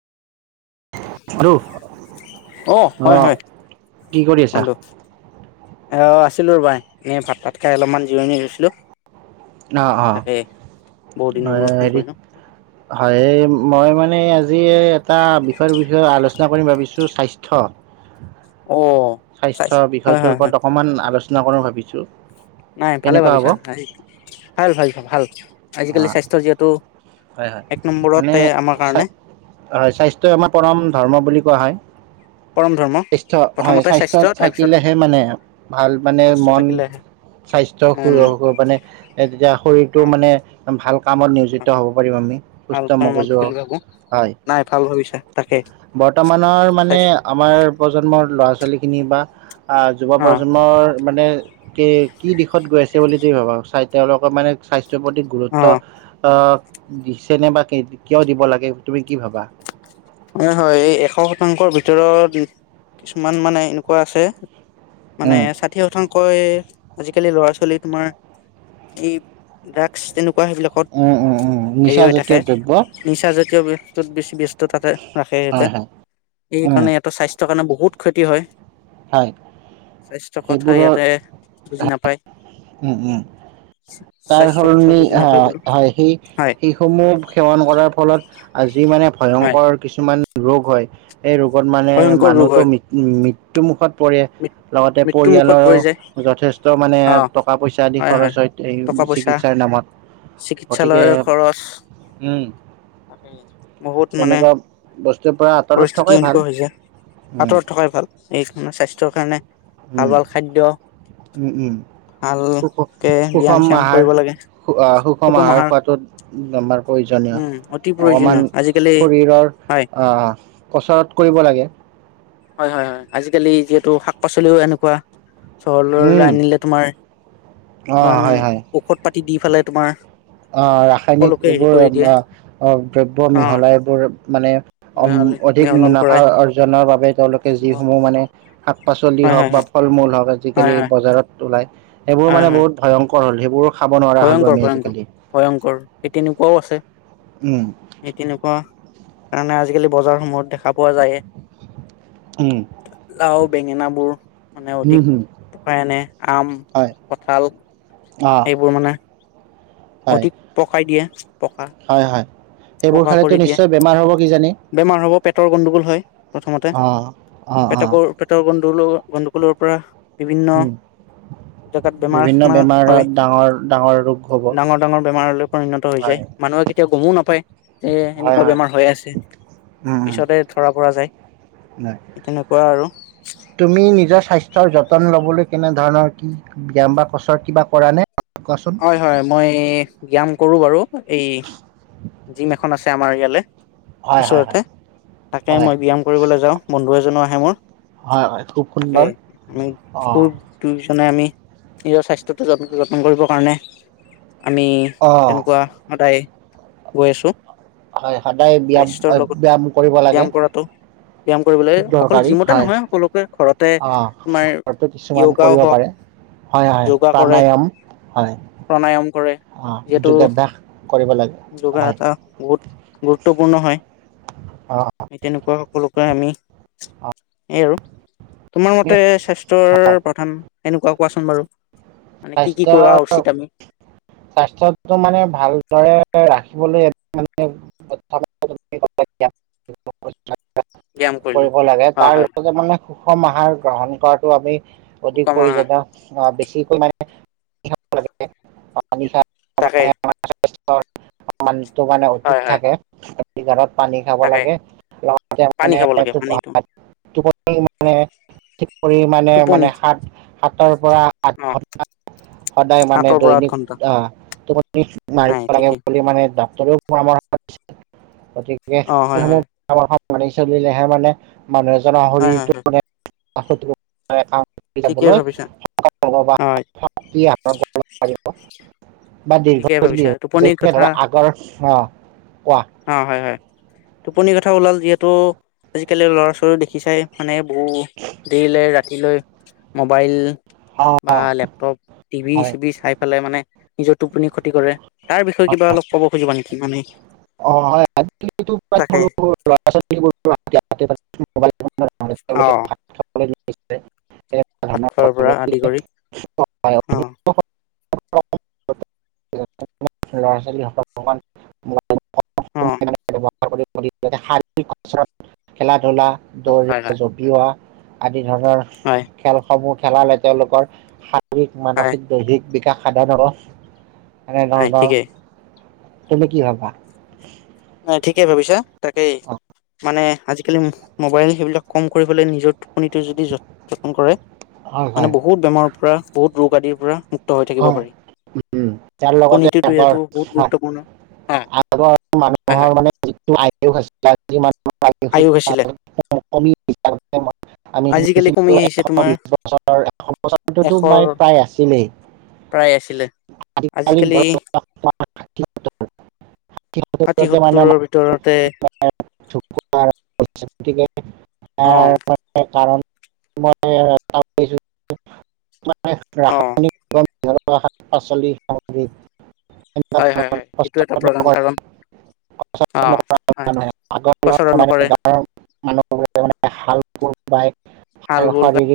আৰু অ অ, হয়, হয়, কি কৰি আছা বন্ধু। অ, আছিলোঁ ৰ'বাই। এনেই ভাত- ভাত খাই অলপমান জোৰণি লৈছিলোঁ। অ অ তাকে, বহুত দিনৰ মূৰত ফোন হেৰি কৰিলো। হয়, মই মানে আজি এটা বিষয়, বিষয়ে আলোচনা কৰিম ভাবিছোঁ স্বাস্থ্য। অ। চাই স্বাস্থ্য হয় বিষয়টোৰ হয় হয় ওপৰত অকমান আলোচনা কৰো ভাবিছোঁ। নাই ভালে কেনেকুৱা হ'ব ভাবিছা। ভাল- ভাল- ভাল অ আজিকালি স্বাস্থ্যৰ যিহেতু হয় হয় এক মানে নম্বৰতে আমাৰ কাৰণে। হয় স্বাস্থ্যই আমাৰ পৰম ধৰ্ম বুলি কোৱা হয় পৰম ধৰ্ম স্বাস্থ্য হয় প্ৰথমতে স্বাস্থ্য তাৰপিছত থাকিলেহে মানে ভাল মানে স্বাস্থ্য মন থাকিলেহে স্বাস্থ্য উম সুৰ মানে তেতিয়া শৰীৰটো অ মানে ভাল কামত অ নিয়োজিত হব পাৰিম আমি ভাল সুস্থ কৰ্মত মগজু বুলি ভাবো হয় নাই ভাল ভাবিছা তাকে বৰ্তমানৰ মানে স্বাস্থ্য আমাৰ প্ৰজন্মৰ ল'ৰা ছোৱালীখিনি বা যুৱ অ প্ৰজন্মৰ মানে কে কি দিশত গৈ আছে বুলি তুমি ভাবা স্বা তেওঁলোকৰ মানে স্বাস্থ্য প্ৰতি অ গুৰুত্ব অ' দিছে নে বা কিয় দিব লাগে তুমি কি ভাবা হয় হয় এই এশ শতাংশৰ ভিতৰত কিছুমান মানে এনেকুৱা আছে মানে উম ছাত [unintelligible] আজিকালিৰ ল'ৰা ছোৱালী তোমাৰ এই ড্ৰাগছ তেনেকুৱা সেইবিলাক উম উম উম নিচা জাতীয় দ্ৰব্য নিচাজাতীয় বস্তুত বেছি ব্যস্ত তাতে নাখায় সিঁহতে হয় হয় উম সেইকাৰণে ইহঁতৰ স্বাস্থ্য থৰ কাৰণে বহুত ক্ষতি হয় হয় স্বাস্থ্যৰ কথা সেইবোৰৰ ইহ‍ঁতে বুজি নাপায় উম উম তাৰ স্বাস্থ্যৰ কথা সলনি বুজি নাপায় বোলো হয় সেই হয় সে সমূহ সেৱন কৰাৰ ফলত আজি মানে হয় ভয়ংকৰ কিছুমান ৰোগ হয় এই ৰোগত মানে ভয়ংকৰ ৰোগ মানুহটো হয় মৃত্যুমুখত পৰে লগতে মৃত্যু মুুখত পৰি যায় পৰিয়ালৰো যথেষ্ট মানে অ টকা পইচা আদি খৰচ হয় টকা এই পইচা চিকিৎসাৰ নামত গতিকে চিকিৎসালয়ৰ খৰচ উম বহুত মানে। তেনেকুৱা [inaudible] পৰিস্থিতি ভাল এনেকুৱা হৈ যায়, উম আঁতৰত থকাই ভাল এই মানে স্বাস্থ্যৰ কাৰণে উম ভাল ভাল খাদ্য উম, উম। ভালকে ব্যয়াম-চ্যাম কৰিব লাগে। আ, সুষম আহাৰ খোৱাতো আমাৰ প্ৰয়োজনীয়, উম অতি প্ৰয়োজনীয় অকমান আজিকালি শৰীৰৰ হয় অ, অ', কচৰৎ কৰিব লাগে। হয়, হয়, হয়, আজিকালি যিহেতু শাক পাচলিও এনেকুৱা। চহৰলৈ উম আনিলে তোমাৰ অ ইমান হয় হয় ঔষধ-পাতি দি পেলাই তোমাৰ। অ', ৰাসায়নিক সকলোকে হেৰি এইবোৰ কৰি দিয়ে অ' অ', দ্ৰব্য অ মিহলাই এইবোৰ মানে মিহলি অধিক মিহলন মুনাফা কৰাই অ' জনৰ বাবে তেওঁলোকে যিসমূহ মানে, শাক-পাচলি হয় হওক হয় বা হয় ফল-মূল হওক হয় আজিকালি হয় বজাৰত ওলাই সেইবোৰ হয় মানে হয় বহুত ভয়ংকৰ হ'ল, সেইবোৰো খাব নোৱাৰা হলো ভয়ংকৰ আমি ভয়ংকৰ আজিকালি। ভয়ংকৰ সেই তেনেকুৱাও আছে। উম সেই তেনেকুৱা তামানে, আজিকালি বজাৰ সমূহত দেখা পোৱা যায়। উম লাও, বেঙেনা বোৰ মানে উম অধিক হম পকাই আনে আম, হয় কঁঠাল অ', [unintelligible] হয় অধিক পকাই দিয়ে। পকা হয়, হয়। সেইবোৰ পকা কৰি খালেতো দিয়ে নিশ্চয় বেমাৰ হ'ব কিজানি। বেমাৰ হ'ব পেটৰ গণ্ডগোল হয়, প্ৰথমতে অ অ অ পেটকৰ- পেটৰ গন্দগোলো গণ্ডগোলৰ পৰা- বিভিন্ন উম জেগাত বিভিন্ন বেমাৰ-চেমাৰ বেমাৰত হয়। ডাঙৰ ডাঙৰ ৰোগ। হ'ব ডাঙৰ ডাঙৰ বেমাৰলৈ পৰিণত হৈ হয় যায়, মানুহে কেতিয়াও গমো নাপায়। এ হয় সেনেকুৱা হয় বেমাৰ হৈ আছে। উম' পিছতহে ধৰা পৰা যায়। নাই। সেই তেনেকুৱা আৰু। তুমি নিজৰ স্বাস্থ্যৰ যতন ল'বলৈ কেনে ধৰণৰ কি- ব্যায়াম বা কছৰ কিবা কৰা নে কোৱাচোন? হয় হয়, মই এই ব্যায়াম কৰো বাৰু এই- জিম এখন আছে আমাৰ ইয়ালে। হয় হয় হয় ওচৰতে, তাতে হয় মই ব্যায়াম কৰিবলে যাওঁ, বন্ধু এজনো আহে মোৰ। হয় হয় খুব তাকে সুন্দৰ আমি অঁ খুব- দুয়োজনে আমি নিজৰ স্বাস্থ্যটো যতন যতন কৰিবৰ কাৰণে আমি- অঁ তেনেকুৱা সদায় গৈ আছো। হয়, সদায় ব্যায়াম স্বাস্থ্যৰ অ লগত ব্যায়াম কৰিব লাগে। ব্যায়াম কৰাটো ব্যায়াম কৰিবলৈ খুব অকল দৰকাৰী জিমতে হয়, নহয় সকলোকে ঘৰতে তোমাৰ অঁহ ঘৰটো কিছুমান য়োগাও কৰিব হওক পাৰে। হয়, হয়, যোগা কৰে প্ৰাণায়ম হয়'। প্ৰাণায়াম কৰে অঁ যিহেতু যোগাভ্যাস কৰিব লাগে যোগা হয় এটা বহুত- গুৰুত্বপূৰ্ণ হয়। অঁ' সেই তেনেকুৱা সকলোকে আমি অঁ। এই আৰু। তোমাৰ মতে স্বাস্থ্যৰ প্ৰধান এনেকুৱা কোৱাচোন বাৰু মানে কি কি স্বাস্থ্য কৰা উচিত? আমি স্বাস্থ্যটো মানে ভালদৰে ৰাখিবলৈ মানে সৎ- ব্যায়াম [unintelligible] কৰিলো কৰিব লাগে হয় তাৰ হয় লগতে মানে- সুষম আহাৰ গ্ৰহণ কৰাটো আমি অধিক কমা প্ৰয়োজনীয়, অঁ বেছিকৈ মানে- তাকে [unintelligible] মানুহটো মানে অতুত হয় হয় থাকে। [unintelligible] পানী খাব তাকে লাগে লগতে পানী মানে খাব লাগে এইটো পানীটো [unintelligible] টোপনি মানে, থিক কৰি মানে মানে টোপনি সাত সাতৰ পৰা আঠ অ ঘন- সদায় মানে সাতৰ পৰা আঠ দৈনিক ঘন্টা আঁহ তোমাৰ টোপনি নাই মাৰিব লাগে- ঠিকে বুলি মানে ডক্তৰেও পৰামৰ্শ দিছে, গতিকে অ হয় হয় সেইসমূহ- আ চলিলেহে মানে মানুহ এজনৰ হয় হয় শৰীৰটো হয় মানে- [unintelligible] ঠিকেই ভাবিছা হয় বা ঠিকেই দীৰ্ঘজীৱি ভাবিছা হ'ব, টোপনিৰ যেনেকে কথা ধৰা আগৰ অঁ কোৱা। অঁ হয়, হয়, টোপনিৰ কথা ওলাল যিহেতু আজিকালি ল'ৰা ছোৱালী দেখিচাই মানে- বহু দেৰিলে ৰাতিলৈ মোবাইল- অ বা লেপটপ টিভি হয় চিভি চাই পেলাই মানে- নিজৰ টোপনি খতি কৰে, তাৰ বিষয়ে কিবা অলপ ক'ব পাৰিবা নেকি? মানে- অঁ হয়, আজি কালি টো বিয়াত তাকে সৰু সৰু ল'ৰা ছোৱালী বোৰ- অঁ' খোৱাৰ [unintelligible] পৰা আদি কৰি অ [unintelligible] ল'ৰা ছোৱালীসকল। [unintelligible] অ শাৰীৰিক অপচন, খেলা ধূলা। হয় দৌৰা, হয় জপিওৱা আদি ধৰণৰ- হয়। খেলসমূহ খেলালে তেওঁলোকৰ শাৰীৰিক, হয় মানসিক, দৈহিক বিকাশ সাধন হব। নাই এনেধৰণৰ, ঠিকেই তুমি কি ভাবা? ঠিকেই ভাবিছা তাকেই। অ মানে আজিকালি মোবাইল সেইবিলাক কম কৰিবলৈ নিজৰ টোপনিটো যদি যতন কৰে- হয় হয় মানে বহুত বেমাৰৰ পৰা, বহুত ৰোগ আদিৰ পৰা- মুক্ত হৈ থাকিব হয় পাৰি, উম, তাৰ লগতে টোপনিটো এইটো বহুত গুৰুত্বপূৰ্ণ। হা আৰু হয় হয় মানুহৰ মানে যিটো আয়ুস আয়ুস আছে- আছিলে [unintelligible] আমি শুনিছিলো এশ আজিকালি কমি বিশ আহিছে তোমাৰ বছৰ, এশ বছৰটো এশৰ প্ৰায় আছিলেই। প্ৰায় আছিলে। [unintelligible] [unintelligible] [unintelligible] গতিকে আজিকালি ষাঠি সত্তৰৰ ভিতৰতে [unintelligible] অ কাৰণ মই [unintelligible] অ ৰাসায়নিক [unintelligible] শাক পাচলি খাওঁ। [unintelligible] হয় হয় হয় এইটো এটা প্ৰধান কাৰণ অ হয় [unintelligible] আগৰ দিনত কচৰণ নকৰে গাৱঁৰ মানুহবোৰে মানে- হাল, কোৰ বায় হাল বোল শাৰীৰিক-